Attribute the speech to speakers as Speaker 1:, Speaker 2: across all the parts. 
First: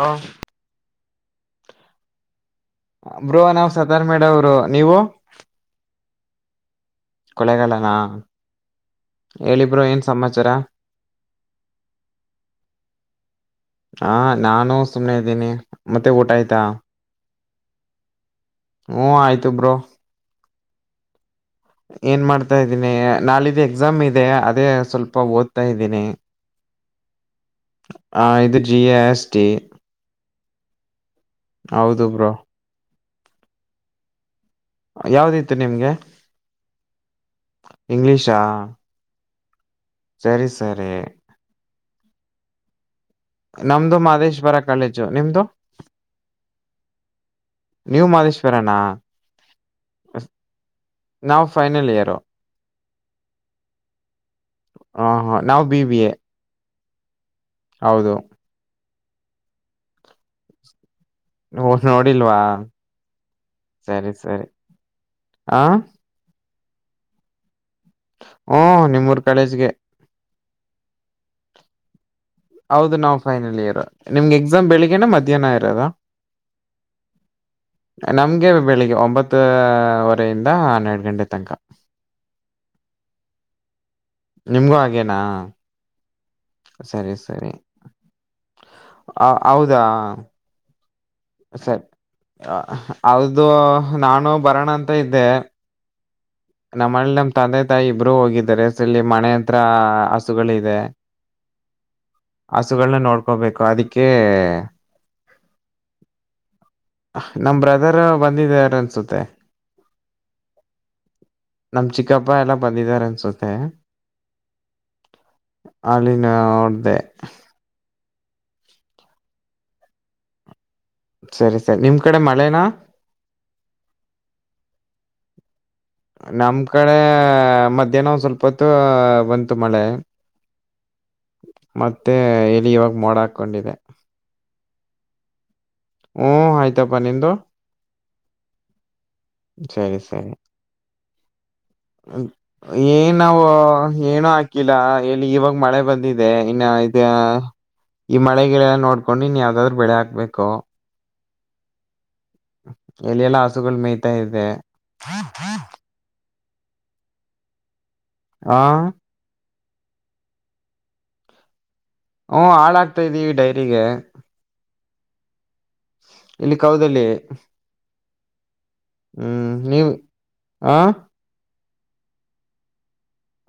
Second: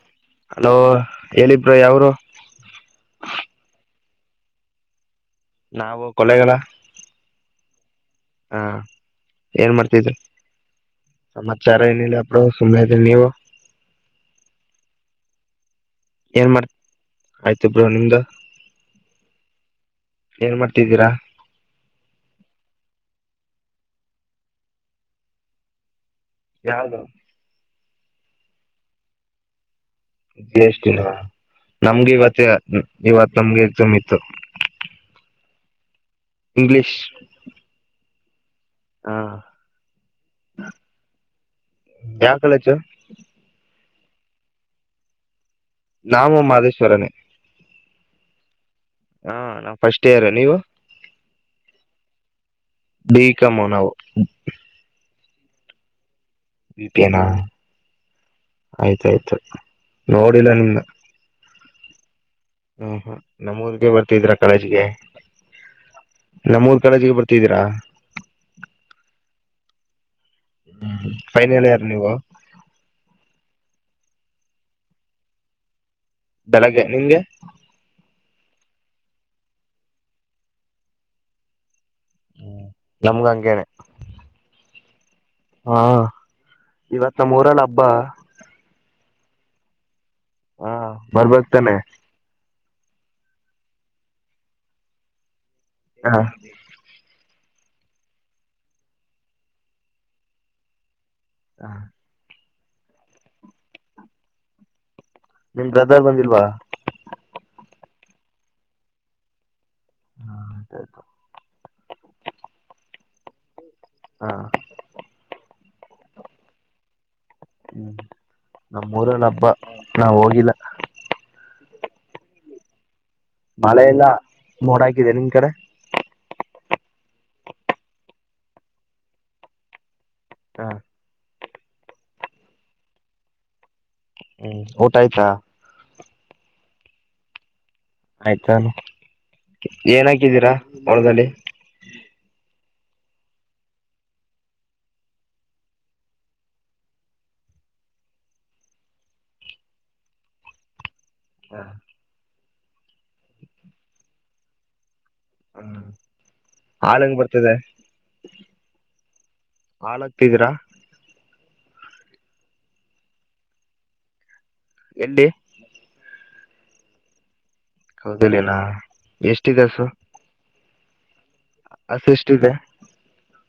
Speaker 1: ಹಾ
Speaker 2: ಅಲೋ ಹೇಳಿಬ್ರೋ ಯಾವುರು.
Speaker 1: ಬ್ರೋ ನಾವ್ ಸತಾರ್ ಮೇಡವರು ನೀವು.
Speaker 2: ನಾವು ಕೊಳ್ಳೇಗಾಲ.
Speaker 1: ಕೊಲೆಗಾಲನಾ ಹೇಳಿ ಬ್ರೋ ಏನ್ ಸಮಾಚಾರ.
Speaker 2: ಸಮಾಚಾರ ಏನಿಲ್ಲ ಬ್ರೋ ಸುಮ್ಮನೆ ಇದಿನ್ ನೀವು.
Speaker 1: ಹಾ ನಾನು ಸುಮ್ನೆ ಇದ್ದೀನಿ. ಮತ್ತೆ ಊಟ
Speaker 2: ಏನ್
Speaker 1: ಆಯ್ತಾ.
Speaker 2: ಮಾಡ್ ಆಯ್ತು ಬ್ರೋ ನಿಮ್ದು
Speaker 1: ಹ್ಮ ಆಯ್ತು ಬ್ರೋ.
Speaker 2: ಏನ್ ಮಾಡ್ತಿದ್ದೀರಾ.
Speaker 1: ಏನ್ ಮಾಡ್ತಾ ಇದೀನಿ ನಾಳಿದ್ದ ಎಕ್ಸಾಮ್ ಇದೆ ಅದೇ ಸ್ವಲ್ಪ ಓದ್ತಾ ಇದ್ದೀನಿ.
Speaker 2: ಯಾವ್ದು.
Speaker 1: ಆ ಇದು G A S T.
Speaker 2: G S T ನ
Speaker 1: ಹೌದು
Speaker 2: ನಮ್ಗೆ
Speaker 1: ಬ್ರೋ
Speaker 2: ಇವತ್ತ ಇವತ್ ನಮ್ಗೆ ಎಕ್ಸಾಮ್ ಇತ್ತು.
Speaker 1: ಯಾವ್ದಿತ್ತು ನಿಮ್ಗೆ.
Speaker 2: ಇಂಗ್ಲಿಷ್
Speaker 1: ಇಂಗ್ಲೀಷಾ
Speaker 2: ಹಾ
Speaker 1: ಸರಿ ಸರಿ
Speaker 2: ಯಾವ ಕಾಲೇಜು
Speaker 1: ನಮ್ದು ಮಾಹದೇಶ್ ವರ ಕಾಲೇಜು ನಿಮ್ದು
Speaker 2: ನಾವು ಮಾದೇಶ್ವರನೇ
Speaker 1: ನೀವು ಮಾದೇಶ್ವರನಾ್
Speaker 2: ಹಾ ನಾ ಫಸ್ಟ್ ಇಯರ್ ನೀವು
Speaker 1: ನಾವು ಫೈನಲ್ ಇಯರು
Speaker 2: ಬೀ ಕಾಮ್ ನಾವು
Speaker 1: ಹಾ ಹಾ ನಾವು ಬಿ ಬಿ ಎ
Speaker 2: ವಿಪನಾ
Speaker 1: ಹೌದು
Speaker 2: ಆಯ್ತಾಯ್ತು ನೋಡಿಲ್ಲ ನಿಮ್ನ
Speaker 1: ಹ ನೋಡಿಲ್ವಾ
Speaker 2: ಹಾ ಹಾ ನಮ್ಮೂರ್ಗೆ
Speaker 1: ಸರಿ
Speaker 2: ಬರ್ತಿದೀ್ರ
Speaker 1: ಸರಿ
Speaker 2: ಕಾಲೇಜ್ಗೆ
Speaker 1: ಆ
Speaker 2: ನಮ್ಮೂರ್ ಕಾಲೇಜಿಗೆ ಬರ್ತಿದ್ದೀರಾ
Speaker 1: ಹಓ ನಿಮ್ಮೂರ್ ಕಾಲೇಜ್ಗೆ
Speaker 2: ಹೂ ಫೈನಲ್ ಇಯರ್ ನೀವು
Speaker 1: ಹೌದು ನಾವು ಫೈನಲ್ ಇಯರ್ ನಿಮ್ಗೆ ಎಕ್ಸಾಮ್ ಬೆಳಿಗ್ಗೆನ ಮಧ್ಯಾಹ್ನ ಇರೋದ
Speaker 2: ಬೆಳಗ್ಗೆ ನಿಮ್ಗೆ
Speaker 1: ನಮ್ಗೆ ಬೆಳಿಗ್ಗೆ ಒಂಬತ್ತ ವರೆಯಿಂದ ಹನ್ನೆರಡು ಗಂಟೆ ತನಕ
Speaker 2: ಹ ನಮ್ಗೂ ಹಂಗೇನೆ
Speaker 1: ನಿಮ್ಗೂ ಹಾಗೇನಾ
Speaker 2: ಹಾ ಇವತ್ ನಮ್ಮ ಮೂರಲ್ಲ ಹಬ್ಬ
Speaker 1: ಹ ಹೌದಾ
Speaker 2: ಹಾ
Speaker 1: ಸರಿ ಅದು ನಾನು ಬರೋಣ ಅಂತ ಇದ್ದೆ
Speaker 2: ಹಾ
Speaker 1: ನಮ್ಮಲ್ಲಿಿ ನಮ್ ತಂದೆ ತಾಯಿ ಇಬ್ಬರುೂ ಹೋಗಿದ್ದಾರೆ ಸ ಇಲ್ಲಿ ಮನೆ ಹತ್ರ ಹಸುಗಳದೆ
Speaker 2: ಹಾ
Speaker 1: ಹಸುಗಳನ್ನ ನೋಡ್ಕೋಬೇಕು ಅದಕ್ಕೆ
Speaker 2: ನಿಮ್ ಬ್ರದರ್ ಬಂದಿಲ್ವಾ
Speaker 1: ನಮ್ ಬ್ರದರ್ ಬಂದಿದಾರ ಅನ್ಸುತ್ತೆ
Speaker 2: ಹಾ ಅತ
Speaker 1: ನಮ್ ಚಿಕ್ಕಪ್ಪ ಎಲ್ಲಾ ಬಂದಿದ್ದಾರೆ ಅನ್ಸುತ್ತೆ
Speaker 2: ಹಾ
Speaker 1: ಅಲ್ಲಿಿನ ನೋಡ್ದೆ
Speaker 2: ಹೂ ನಮ್ಮ ಊರಲ್ಲಿ ಹಬ್ಬ ನಾನ್ ಹೋಗಿಲ್ಲ
Speaker 1: ಸರಿ ಸರಿ ನಿಮ್ ಕಡೆ ಮಳೇನಾ
Speaker 2: ಮಳೆ ಇಲ್ಲ ಮೋಡಾಕಿದೆ ನಿಮ್ ಕಡೆ
Speaker 1: ನಮ್ಮ್ ಕಡೆ ಮಧ್ಯಾಹ್ನ ಸ್ವಲ್ಪ ಹೊತ್ತು ಬಂತು ಮಳೆ
Speaker 2: ಹಾ
Speaker 1: ಮತ್ತೆ ಇಲ್ಲಿ ಇವಾಗ ಮೋಡ ಹಾಕೊಂಡಿದೆ
Speaker 2: ಹೂ ಊಟ ಆಯ್ತಾ
Speaker 1: ಹೂ ಆಯ್ತಪ್ಪ ನಿಮ್ದು
Speaker 2: ಆಯ್ತಾನು
Speaker 1: ಸರಿ
Speaker 2: ಏನ ಹಾಕಿದ್ದೀರಾ ಹೊಲಾದಲ್ಲಿ
Speaker 1: ಹೂ ಏನ್ ನಾವು ಏನುೂ ಹಾಕಿಲ್ಲ ಇಲ್ಲಿ ಇವಾಗ ಮಳೆ ಬಂದಿದೆ ಇನ್ನ ಇ ಈ ಮಳೆ-ಗಿಳೆಲ್ಲ ನೋಡ್ಕೊಂಡು ನೀನ್ ಯಾವ್ದಾದ್ರು ಬೆಳೆ ಹಾಕ್ಬೇಕು.
Speaker 2: ಹಾ [inaudible]
Speaker 1: ಎಲೆಲ್ಲಾ ಹಸುಗಳು ಮೇಯ್ತಾ ಇದೆ.
Speaker 2: ಹ್ಮ ಹಾಳ ಹೆಂಗ ಬರ್ತದೆ.
Speaker 1: ಹಾ,
Speaker 2: ಹಾಳ್ತಿದ್ದೀರಾ [unintelligible]
Speaker 1: ಹ್ಮ್, ಹಾಲಕ್ತಾಇದೀವಿ ಡೈರಿಗೆ.
Speaker 2: ಎಲ್ಲಿ
Speaker 1: ಇಲ್ಲಿ ಕೌದಲ್ಲಿ [unintelligible]
Speaker 2: ಕೌದಲಿನ ಎಷ್ಟಿದೆ ಹಸು
Speaker 1: ಆಾ [inaudible]
Speaker 2: ಹಸು ಎಷ್ಟಿದೆ?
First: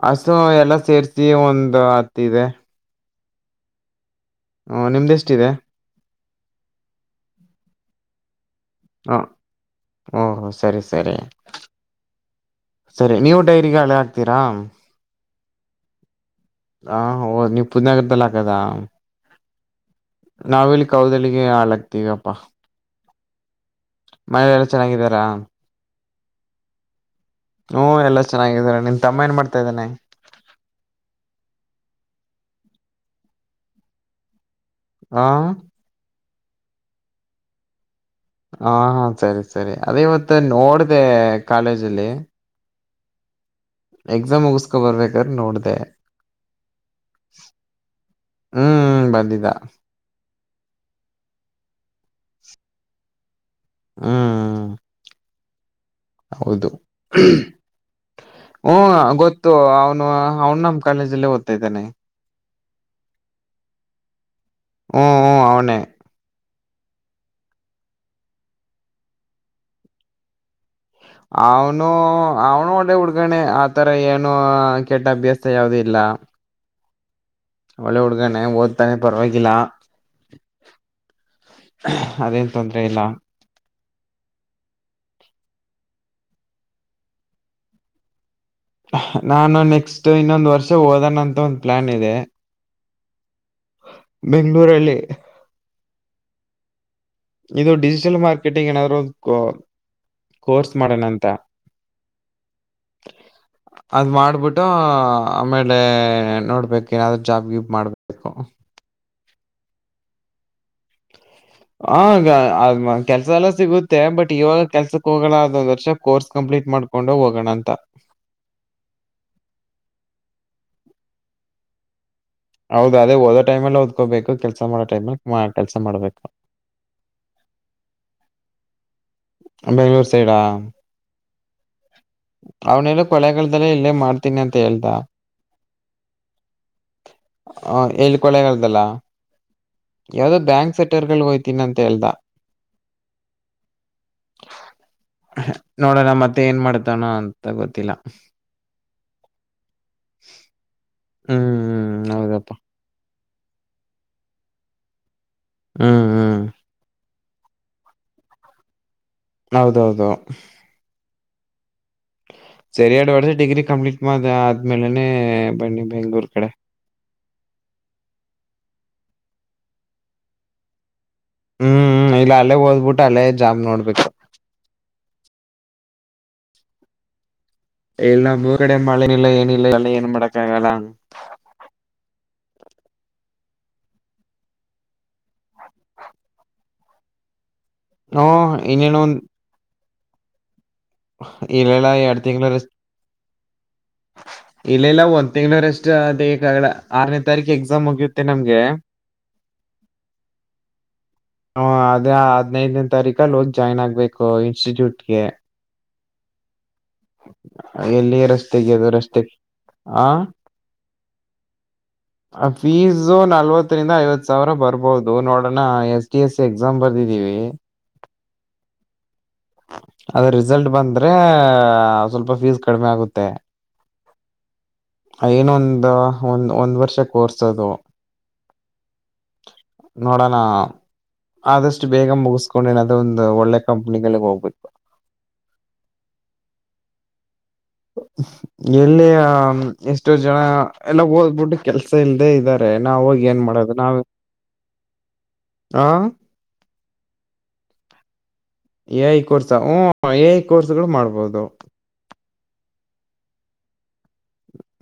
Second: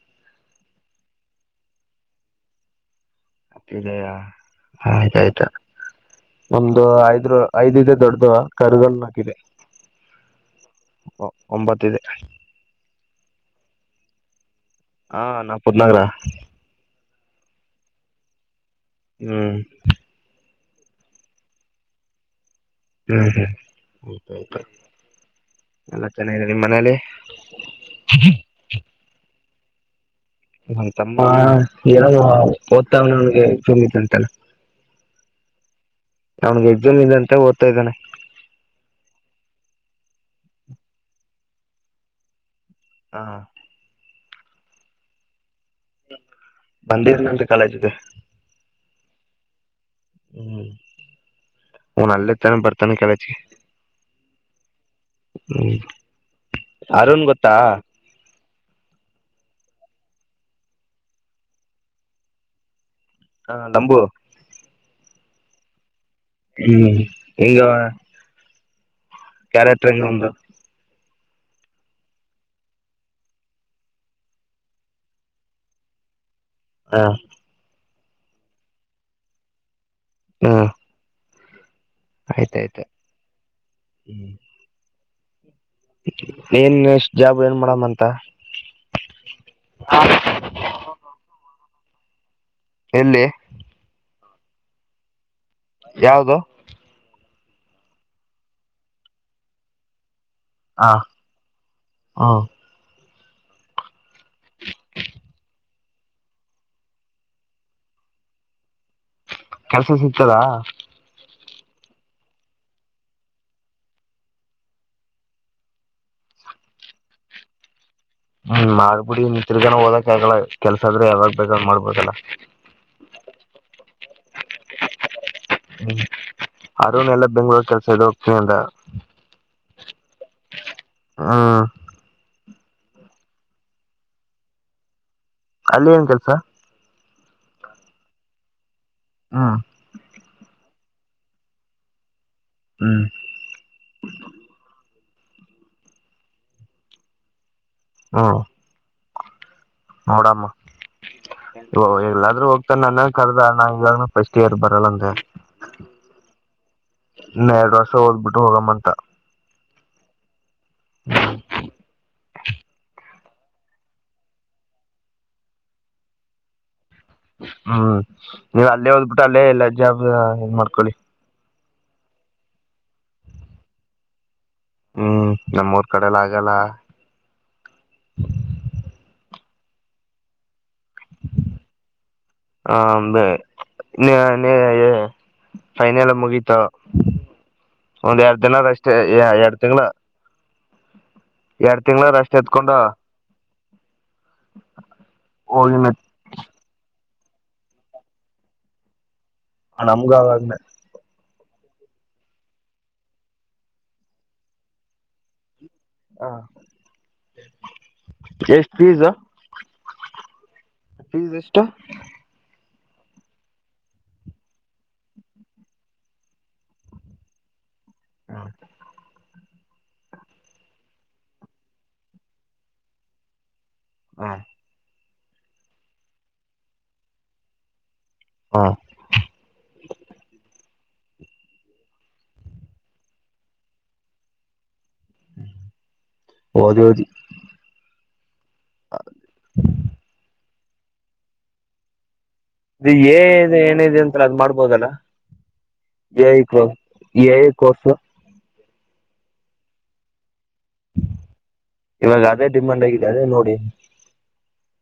Speaker 1: ಹಸು ಎಲ್ಲಾ ಸೇರ್ಸಿ ಒಂದು ಹತ್ತ ಇದೆ.
Speaker 2: ಮತ್ತ
Speaker 1: ಹ
Speaker 2: ಆಯ್ತ ಆಯ್ತಾ
Speaker 1: ನಿಮ್ದೆಷ್ಟಿದೆ
Speaker 2: [unintelligible] ಒಂದು ಐದ್ ಇದೆ ದೊಡ್ಡ್ದು. ಕರಗಳ
Speaker 1: ಹ
Speaker 2: ನಾಕಿದೆ
Speaker 1: ಓಹ ಸರಿ ಸರಿ
Speaker 2: ಒಂಬತ್ತಿದೆ.
Speaker 1: ಸರಿ ನೀವು ಡೈರಿಗೆಹಾಲ ಹಾಕ್ತೀರಾ.
Speaker 2: ಹ ನಾ ಪತ್ನಾಾಗರಾ [unintelligible]
Speaker 1: ಹಾ, ಹೋದ ನೀವ್ ಪೂ [unintelligible] ದನಗರದಲ್ಲಿ ಹಾಕದಾ
Speaker 2: ಹ್ಮ್,
Speaker 1: ನಾವಿಲ್ಲಿ ಕೌದಲಿಗೆ ಹಾಲಾಕ್ತೀವಪ್ಪಾ.
Speaker 2: ಹ್ಮ್, ಹ್ಮ್ತ
Speaker 1: ಎಲ್ಲ ಚೆನ್ನಾಗಿದ್ದಾರಾ
Speaker 2: ಎಲ್ಲಾ ಚೆನ್ನಾಗಿದೆ ನಿಮ್ಮ ಮನೇಲಿ.
Speaker 1: ಹ್ಮ್, ಎಲ್ಲಾ ಚೆನ್ನಾಗಿದ್ದಾರೆ. ನಿನ್ ತಮ್ಮ ಏನ್ ಮಾಡ್ತಾ ಇದಾನೆ.
Speaker 2: ನಮ್ತಮ್ಮ ಏನೋ ಓದ್ತಾವ ನಗೆ ಚುಮಿತ [unintelligible] ಅಂತೆಲ್ಲ
Speaker 1: ಹಾ,
Speaker 2: ಅವ್ನ್ಗೆ ಎಕ್ಸಾಮ್ ಇದೆಅಂತ ಓದ್ತಾ ಇದಾನೆ.
Speaker 1: ಹ ಹಾ, ಸರಿ, ಸರಿ ಅದೇ ಇವತ್ತು ನೋಡ್ದೆ ಕಾಲೇಜಲ್ಲಿ.
Speaker 2: ಹಾ,
Speaker 1: ಎಕ್ಸಾಮ್ ಮುಗಿಸಸ್ಕೊಂ ಬರ್ಬೇಕಾದ್ರೆ ನೋಡ್ದೆ.
Speaker 2: ಬಂದಿದ ನಂತ ಕಾಲೇಜಕ
Speaker 1: ಹ್ಮ್, ಬಂದಿದ್ದ
Speaker 2: ಹ್ಮ್, ಹನ್ ಅಲ್ಲ ತಾನ ಬರ್ತಾನೆ ಕಾಲೇಜಿಗಿ
Speaker 1: ಹ್ಮ್,
Speaker 2: ಹ್ಮ್,
Speaker 1: ಹೌದು.
Speaker 2: ಅರುಣ್ ಗೊತ್ತಾ
Speaker 1: ಹ್ಮ್, ಗೊತ್ತು ಅವನು -ಅವನು ನಮ್ ಕಾಲೇಜಲ್ಲಿ ಓದ್ತಾಇದ್ದಾನೆ.
Speaker 2: ಹಾ, ನಂಬು
Speaker 1: ಹ್ಮ್, ಹ್ಮ್ ಅವನೇ
Speaker 2: ಹ್ಮ್, ಈಗ ಕ್ಯಾರೆಕ್ಟರ್ಗ ಇವಂದು.
Speaker 1: ಅವನು ಅವನು ಒಳ್ಳೆ ಹುಡ್ಗಿನೆಆತರ ಏನು ಕೆಟ್ಟ ಅಭ್ಯಾಸ ಯಾವ್ದ ಇಲ್ಲ.
Speaker 2: ಹಾ,
Speaker 1: ಒಳ್ಳೆ ಹುಡ್ಗಾನೆ ಓದತಾನೆ ಪರವಾಗಿಲ್ಲ.
Speaker 2: ಹ್ಮ್,
Speaker 1: ಅದೇನು
Speaker 2: ಆಯ್ತಾಯ್ತು
Speaker 1: ತೊಂದ್ರರೆ ಇಲ್ಲಾ.
Speaker 2: ಹ್ಮ್- ಏನ್ ಎಷ್ಟ್ ಜಾಬ್ ಏನ್ ಮಾಡಮಂತ.
Speaker 1: ನಾನು ನೆಕ್ಸ್ಟ್ ಇನ್ನೊಂದ್ ವರ್ಷ ಓದನಂತ ಒಂದ್ ಪ್ಲಾನ್ ಇದೆ.
Speaker 2: ಎಲ್ಲಿ.
Speaker 1: ಬೆಂ್ಗಳೂರಲ್ಲಿ.
Speaker 2: ಯಾವುದು.
Speaker 1: ಇದು ಡಿಜಿಟಲ್ ಮಾರ್ಕೆಟಿಂಗ್ ಏನಾದ್ರು ಒಂದು. ಕೋರ್ಸ್
Speaker 2: ಹ
Speaker 1: ಮಾಡೋಣಂತ.
Speaker 2: ಹ್ಮ [inaudible]
Speaker 1: ಅದು ಮಾಡ್ಬಿಟ್ಟು ಆಮೇಲೆ ನೋಡ್ಬೇಕು ಏನಾದರುೂ ಜಾಬ್ ಗಿಬ್ ಮಾಡಬೇಕು.
Speaker 2: ಕೆಲ್ಸ ಸಿಗ್ತದಾ.
Speaker 1: ಹಗ ಅ್ಮ ಕೆಲ್ಸ ಎಲ್ಲ ಸಿಗುತ್ತೆ ಬಟ್ ಇವಾಗ ಕೆಲ್ಸಕ್ ಹೋಗಲ್ಲ ಅದೊಂದ್ ವರ್ಷ ಕೋರ್ಸ್ ಕಂಪ್ಲೀಟ್ ಮಾಡ್. ಕೊಂಡು ಹೋಗೋಣ ಅಂತ.
Speaker 2: ಹ್ಮ್ ಮಾಡ್ಬಿಡಿ ನಿ ತಿರುಗಾನ ಹೋದಕ್ ಆಗಲ್ಲ ಕೆಲ್ಸ ಆದ್ರೆ ಯಾವಾಗ ಬೇಕ್ ಮಾಡ್ಬಲ್ಲ.
Speaker 1: ಹೌದ ಅದೇ ಓದ ಟೈಮಲ್ಲಿದಕೋಬೇಕ ಕೆಲಸ ಮಾಡೋ ಟೈಮಲ್ಲಿ. ಕೆಲ್ಸ
Speaker 2: ಹ್ಮ್
Speaker 1: ಮಾಡ್ಬೇಕು
Speaker 2: ಅರ್ ಎಲ್ಲ ಬೆಂಗ್ಳೂರ್ ಕೆಲ್ಸ ಇದ ಹೋಗ್ತೀನ ಅಂತ.
Speaker 1: ಬೆಂ್ಗಳೂರು ಸೈಡಾ.
Speaker 2: ಹ.
Speaker 1: ಅವ್ನಲ್ಲ ಕೊಳೆಗಳ್ದಲ್ಲ ಇಲ್ಲೇ ಮಾಡ್ತೀನಿ ಅಂತ ಹೇಳ್ತಾ.
Speaker 2: ಅಲ್ಲಿ ಏನ್ ಕೆಲ್ಸ.
Speaker 1: ಹ ಎಲ್ಲಿ ಕೊೊಳ್ಳೆಗ್ದಲ್ಲಾ.
Speaker 2: ಹಾ-
Speaker 1: ಯಾವ್ದೋ ಬ್ಯಾಂಕ್ ಸೆಟರ್ ಗಳು ಹಯ್ತೀನಿ ಅಂತ ಹೇಳ್ದಾ.
Speaker 2: ಹ್ಮ್-
Speaker 1: ನೋಡೋಣ ಮತ್ತೆ ಏನ್ ಮಾಡ್ತಾನ ಅಂತ ಗೊತ್ತಿಲ್ಲ.
Speaker 2: ಹ್ಮ್ ನೋಡಮ್ಮ
Speaker 1: ಹ್ಮ್
Speaker 2: ಎಲ್ಲಾದ್ರೂ.
Speaker 1: ಹೌದಪ್ಪಾ
Speaker 2: ನನ್ನ ಕರ್ದ ನಾ ಈವಾಗ್ ಫಸ್ಟ್ ಇಯರ್ ಬರಲ್ಲ ಅಂದ.
Speaker 1: ಹ್ಮ್ ಹ್ಮ್-
Speaker 2: ಇನ್ನೆ ಎರಡು ವರ್ಷ ಓದ್ಬ ಬಿಟ್ಟು ಹೋಗಮ್ಮ ಅಂತ.
Speaker 1: ಹೌದೌದು. ಸರಿಯಡು [inaudible] ಡಿಗ್ರಿ ಕಂಪ್ಲೀಟ್ ಮಾಡ ಆದ್ಮೇಲೆನೆ ಬನ್ನಿ ಬೆಂಗಳೂರ್ ಕಡೆ.
Speaker 2: ಹ್ಮ್ ನೀವ್ ಅಲ್ಲೇ ಹೋದ್ಬಿಟ್ಟು ಅಲ್ಲೇ ಎಲ್ಲ ಜಾಬ್ ನ್ ಮಾಡ್ಕೊಳ್ಳಿ.
Speaker 1: ಹ್ಮ್ ಇಲ್ಲ ಅಲ್ಲೇ ಓದ್ಬಿಟ್ಟು ಅಲ್ಲೇ ಜಾಬ್ ನೋಡ್ಬೇಕು.
Speaker 2: ಹ್ಮ್ ನಮ್ಮೂರ್ ಕಡೆಲ್ಲ ಆಗಲ್ಲ.
Speaker 1: ಎಲ್ ಮುನ್ನೂರ ಕಡೆ ಮಳೆನಲ್ಲ ಏನಿಲ್ಲ ಎಲ್ಲ ಏನ್ ಮಾಡಕ್ ಆಗಲ್ಲ.
Speaker 2: ಹ ನೀ. ಫೈನಲ್ ಮುಗೀಿತಾವ ಒಂದ್
Speaker 1: ಹ್ಮ
Speaker 2: ಎರಡ್ ದಿನದಷ್ಟೇ
Speaker 1: ಇನ್ನೇನು ಒಂದ್
Speaker 2: ಎರಡ್ ತಿಂಗಗಳ. ಎರಡ್
Speaker 1: ಇಲ್ಲೆಲ್ಲ
Speaker 2: ತಿಂಗ್ಗಳು ರಷ್ಟಟ್ ಎತ್ಕೊಂಡು.
Speaker 1: ಇಲ್ಲ ಇಲ್ಲ ಒಂದ್
Speaker 2: ಹೋಗಿನ
Speaker 1: ತಿಂಗಳೂರಷ್ಟು ಅದೇಾಗಲ ಆರನೇ ತಾರೀಕು ಎಕ್ಸಾಮ್ ಹೋಗ್ಯುತ್ತೆ ನಮ್ಗೆ.
Speaker 2: ಹ ನಮ್ನ್ನೆ.
Speaker 1: ಹ ಅದೇ ಹದ್ೈದನೇ ತಾರೀಕಲ್ಲಿ ಹೋಗ್ ಜಾಯ್ನ್ ಆಗ್ಬೇಕು ಇನ್ಸ್ಟಿಟ್ಯೂಟ್ಗೆ.
Speaker 2: ಹ
Speaker 1: ಎಲ್ಲಿ ರಸ್ತೆಗೆ
Speaker 2: ಎಷ್ಟ್
Speaker 1: ಅದು
Speaker 2: ಫೀಸ್
Speaker 1: ರಸ್ತೆ ಹ.
Speaker 2: ಫೀಸ್ ಎಷ್ಟ.
Speaker 1: ಫೀಸ್ು ನಲ್ವತ್ತರಿಂದ ಐವತ್ ಸಾವಿರ ಬರ್ಬೋದು ನೋಡೋಣ ಎಸ್. ಟಿ ಎಸ್ ಎಕ್ಸಾಮ್ ಬರ್ದಿದ್ದೀವಿ.
Speaker 2: ಹಾ.
Speaker 1: ಅದ್ರ ರಿಸಲ್ಟ್ ಬಂದ್ರೆ ಸ್ವಲ್ಪ ಫೀಸ್ ಕಡಿಮೆ ಆಗುತ್ತೆ.
Speaker 2: ಹಾ.
Speaker 1: ಅ ಇನೊಂದು ಒಂದು ಒಂದ್ ವರ್ಷ ಕೋರ್ಸ್ ಅದು.
Speaker 2: ಹಾ.
Speaker 1: ನೋಡೋಣ ಆದಷ್ಟು ಬೇಗ ಮುಗಸಕೊಂಡು ಏನಾದ್ ಒಂದು ಒಳ್ಳೆ ಕಂಪ್ನಿಗಳಗ್ ಹೋಗ್ಬೇಕು.
Speaker 2: ಓದಿ, ಓದಿ
Speaker 1: ಎಲ್ಲಿಯ ಎಷ್ಟೋ ಜನ ಎಲ್ಲ ಓದ್ಬಿಟ್ಟು ಕೆಲ್ಸ ಇಲ್ದೆೇ ಇದ್ದಾ
Speaker 2: ಇದು ಎ ಐದ ಏನ ಇದೆ ಅಂತಲ್ಲಾ ಅದ ಮಾಡ್ಬೋದಲ್ಲ.
Speaker 1: ಆ
Speaker 2: A I [unintelligible] A I course.
Speaker 1: A I course ಹ್ ಎ ಐ ಕೋರ್ಸ್ಗಳು ಮಾಡ್ಬೋದು.
Speaker 2: ಇವಾಗ ಅದೇ ಡಿಮಾಂಡ್ ಆಗಿದೆ ಅದೇ ನೋಡಿ.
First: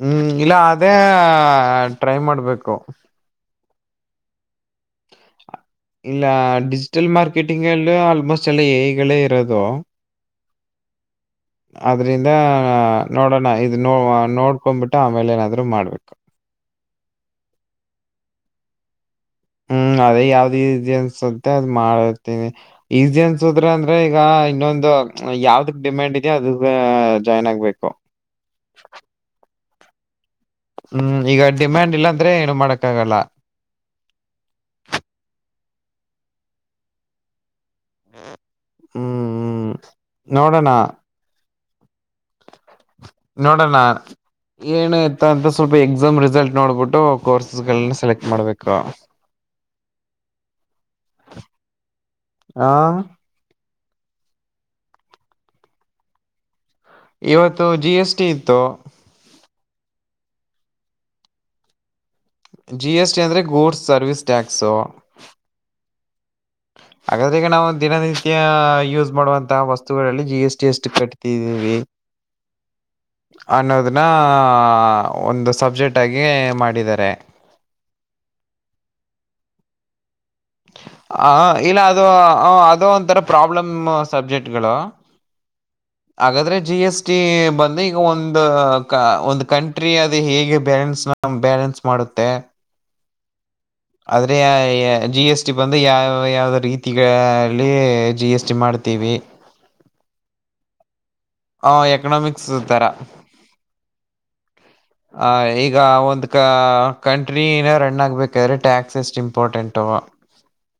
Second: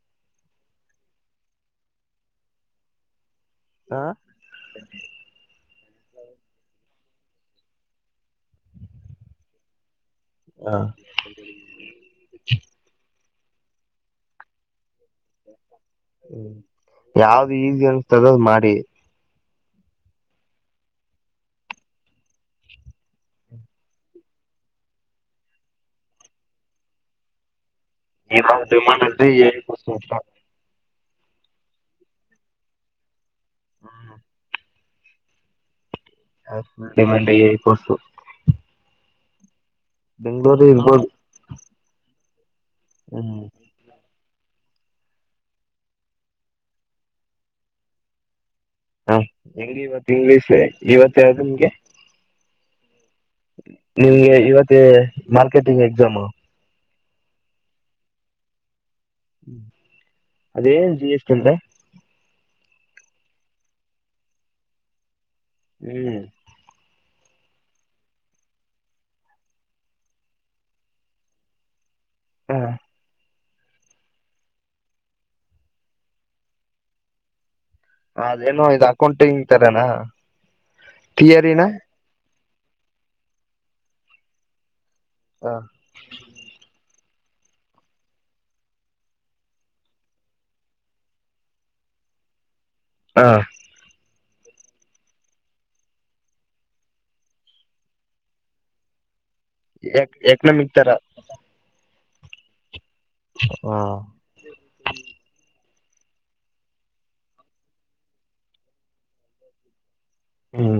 Speaker 1: ಹ್ಮ್ ಇಲ್ಲ ಅದೇ ಟ್ರೈ ಮಾಡ್ಬೇಕು.
Speaker 2: ಹಾ.
Speaker 1: ಇಲ್ಲ ಡಿಜಿಟಲ್ ಮಾರ್ಕೆಟಿಂಗ್ ಅಲ್ಲಿ ಆಲ್ಮೋಸ್ಟ್ ಅಲ್ಲಿ ಎಐಗಳೇ ಇರೋದು.
Speaker 2: ಹಾ.
Speaker 1: ಅದ್ರಿಂದ ನೋಡೋಣ ಇದು ನೋ ನೋಡ್ಕೊಂಬಿಟ್ಟು ಆಮೇಲೆ ಏನಾದ್ರು ಮಾಡ್ಬೇಕು.
Speaker 2: ಹ್ಮ ಯಾವ್ದು ಈಸಿ ಅನ್ತದೋ ಅದು ಮಾಡಿ.
Speaker 1: ಹ್ಮ್ ಅದೇ ಯಾವ್ದು ಈಜಿ ಅನ್ಸುತ್ತೆ ಅದ್ ಮಾಡತೀನಿ. ಈಸಿ ಅನ್ಸುದ್ರ ಅಂದ್ರೆ ಈಗ ಇನ್ನೊಂದು ಯಾವ್ದಕ್ ಡಿಮ್ಯಾಂಡ್ ಇದೇ ಅದಕ ಜಾಯ್ನ್ ಆಗ್ಬೇಕು.
Speaker 2: ಇವ್ಗ ಡಿಮಾಂಡ್ [unintelligible]
Speaker 1: ಹ್ಮ್ ಈಗ ಡಿಮ್ಯಾಂಡ್ ಇಲ್ಲಾಂದ್ರೆ ಏನು ಮಾಡಕ್ಕಾಗಲ್ಲ.
Speaker 2: ಹ್ಮ. ಡಿಮ್ಯಾಂಡ್ ಹೇ ಕೋರ್ಸು.
Speaker 1: ಹ್ಮ್ ಹ್ಮ್
Speaker 2: ಬೆಂಗ್ಗಳೂರು
Speaker 1: ನೋಡೋಣ
Speaker 2: ಇರ್ಬೋದು. ಹ್ಮ್
Speaker 1: ನೋಡೋಣ. ಏನಯ್ತ ಅಂತ ಸ್ವಲ್ಪ ಎಕ್ಸಾಮ್ ರಿಸಲ್ಟ್ ನೋಡ್ಬಿಟ್ಟು ಕೋರ್ಸಸ್ಗಳನ್ನ ಸೆಲೆಕ್ಟ್ ಮಾಡ್ಬೇಕ.
Speaker 2: [unintelligible] ಇಂಗ್ಲೀಷ ಇವತ್ತ ಯಾವ್ದು ನಿಮ್ಗೆ.
Speaker 1: ಆ
Speaker 2: ನಿಮ್ಗೆ ಇವತ್ತೆ ಮಾರ್ಕೆಟಿಂಗ್ ಎಕ್ಸಾಮು.
Speaker 1: ಇವತ್ತು ಜಿ ಎಸ್ ಟಿ ಇತ್ತು.
Speaker 2: ಹ್ಮ್ ಅದೇನ್ ಜಿ ಎಸ್ ಟಿ ಅಂದ್ರೆ.
Speaker 1: ಜಿ ಎಸ್ ಟಿ ಅಂದ್ರೆ ಗೂಡ್ಸ್ ಸರ್ವಿಸ್ ಟ್ಯಾಕ್ಸ್.
Speaker 2: ಹ್ಮ್.
Speaker 1: ಹಾಗಾದ್ರೆ ಈಗ್ ನಾವು ದಿನನಿತ್ಯ ಯೂಸ್ ಮಾಡುವಂತ ವಸ್ತುಗಳಲ್ಲಿ ಜಿ ಎಸ್ ಟಿ ಎಷ್ಟು ಕಟ್ಟತಿದ್ದೀವಿ,
Speaker 2: ಹಾ.
Speaker 1: ಅನ್ನೋದನ್ನ ಒಂದು ಸಬ್ಜೆಕ್ಟಾಗಿ ಮಾಡಿದ್ದಾರೆ.
Speaker 2: ಅದೇನೋ ಇದು ಅಕೌಂಟಿಂಗ ತರನಾ.
Speaker 1: ಹ
Speaker 2: ಥಿಯರಿನ
Speaker 1: ಇಲ್ಲ ಅದು ಅದು ಒಂಥರ ಪ್ರಾಬ್ಲಮ್ ಸಬ್ಜೆಕ್ಟ್ಗಳು.
Speaker 2: ಹಾ.
Speaker 1: ಹಾಗಾದ್ರೆ ಜಿ ಎಸ್ ಟಿ ಬಂದ್ಲಿ ಈಗ ಒಂದ ಕ ಒಂದ ಕಂಟ್ರಿ ಅದು ಹೇಗೆ ಬ್ಯಾನ್ಸ್ ನಮ್ ಬ್ಯಾಲೆನ್ಸ್ ಮಾಡತ್ತೆ.
Speaker 2: ಹಾ..
Speaker 1: ಆದರೆ ಜಿ ಎಸ್ ಟಿ ಬಂದು ಯಾವ ಯಾವ್ದ ರೀತಿಗಳಲ್ಲಿ ಜಿ ಎಸ್ ಟಿ ಮಾಡ್ತೀವಿ.
Speaker 2: ಯಕ್ ಯಕ್ ಎಕ್ನಮಿಕ್ ತರ.
Speaker 1: ಹ ಎಕನಾಮಿಕ್ಸ್ ತರಾ.
Speaker 2: ಹಾ..
Speaker 1: ಆ ಈಗ ಒಂದ್ ಕಂಟ್ರಿನ ರನ್ ಆಗ್ಬೇಕಾದ್ರೆ ಟ್ಯಾಕ್ಸ್ ಎಷ್ಟು ಇಂಪಾರ್ಟೆಂಟ್. [unintelligible]
Speaker 2: ಹ್ಮ್..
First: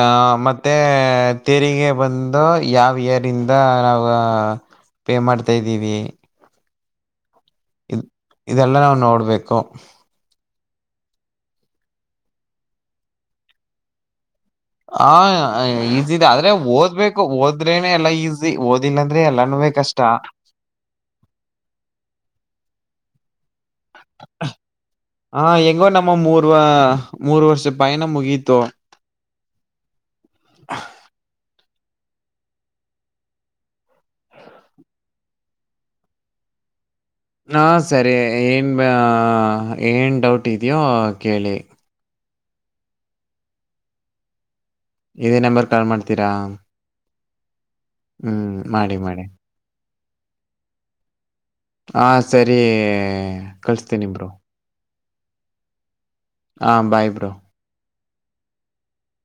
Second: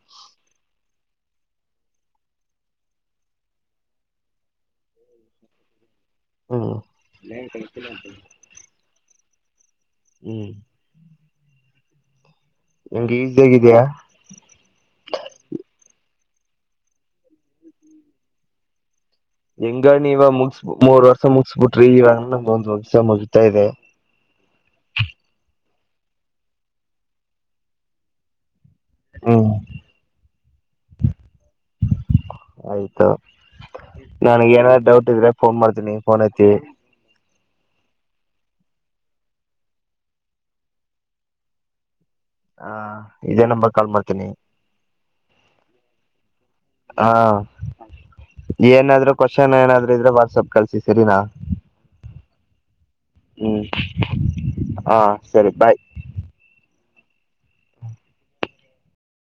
Speaker 1: ಆ ಮತ್ತೆ ತೆರಿಗೆ ಬಂದು ಯಾವ ಏರಿಂದ ನಾವು. ಪೇ ಮಾಡ್ತಾ ಇದ್ದೀವಿ
Speaker 2: ಹ್ಮ
Speaker 1: ಇ ಇದೆಲ್ಲ ನಾವು ನೋಡ್ಬೇಕು
Speaker 2: ಹ್ಮ್ ಹಂಗೆ ಈಜಿ ಆಗಿದಯಾ
Speaker 1: ಹ ಈಜಿ ಇದೆ ಆದ್ರೆ ಓದ್ಬೇಕು ಓದ್ರೇನೆ ಎಲ್ಲಾ ಈಜಿ ಓದಿಲ್ಲ ಅಂದ್ರೆ ಎಲ್ಲಾನು ವೇ ಕಷ್ಟಾ
Speaker 2: ಮುಕ್ಸ್ ಮೂರ್ ವರ್ಷ ಅದು ಮುಗಿಸ್ಬಿಟ್ರಿ ಇವಾಗ ಇನ್ನ ಒಂದು ಸೆಮ್ ಮುಗತಾ ಇದೆ.
Speaker 1: ಹ ಹೆಂಗೋ ನಮ್ಮ ಮೂರ್ ಮೂರ್ ವರ್ಷ ಪಯನ ಮುಗೀತು.
Speaker 2: ಹುಂ ಆಯ್ತು ನನ್ಗ್ ಏನರ ಡೌಟ್ ಇದ್ರೆ ಫೋನ್ ಮಾಡ್ತೀನಿ ಫೋನ್ ಎತ್ತಿ.
Speaker 1: ಹಾ ಸರಿ ಏನು ಏನು ಡೌಟ್ ಇದೆಯೋ ಕೇಳಿ.
Speaker 2: ಹ ಇದೇ ನಂಬರ್ ಕಾಲ್ ಮಾಡ್ತೀನಿ.
Speaker 1: ಇದೇ ನಂಬರ್ ಕಾಲ್ ಮಾಡ್ತೀರಾ.
Speaker 2: ಹಾ
Speaker 1: ಹ್ಮ್ ಮಾಡಿ
Speaker 2: ಏನಾದ್ರು
Speaker 1: ಮಾಡಿ
Speaker 2: ಕೋಶ್ನ್ ಏನಾದ್ರು ಇದ್ರೆ ವಾಟ್ಸಪ್ ಕಳ್ಸಿ ಸರಿನಾ.
Speaker 1: ಹಾ ಸರಿ
Speaker 2: ಹ್ಮ್
Speaker 1: ಕಳ್ಸ್ತಿನಿ ಬ್ರೋ.
Speaker 2: ಹಾ ಸರಿ ಬಾಯ್.
Speaker 1: ಹಾ ಬಾಯ್ ಬ್ರೋ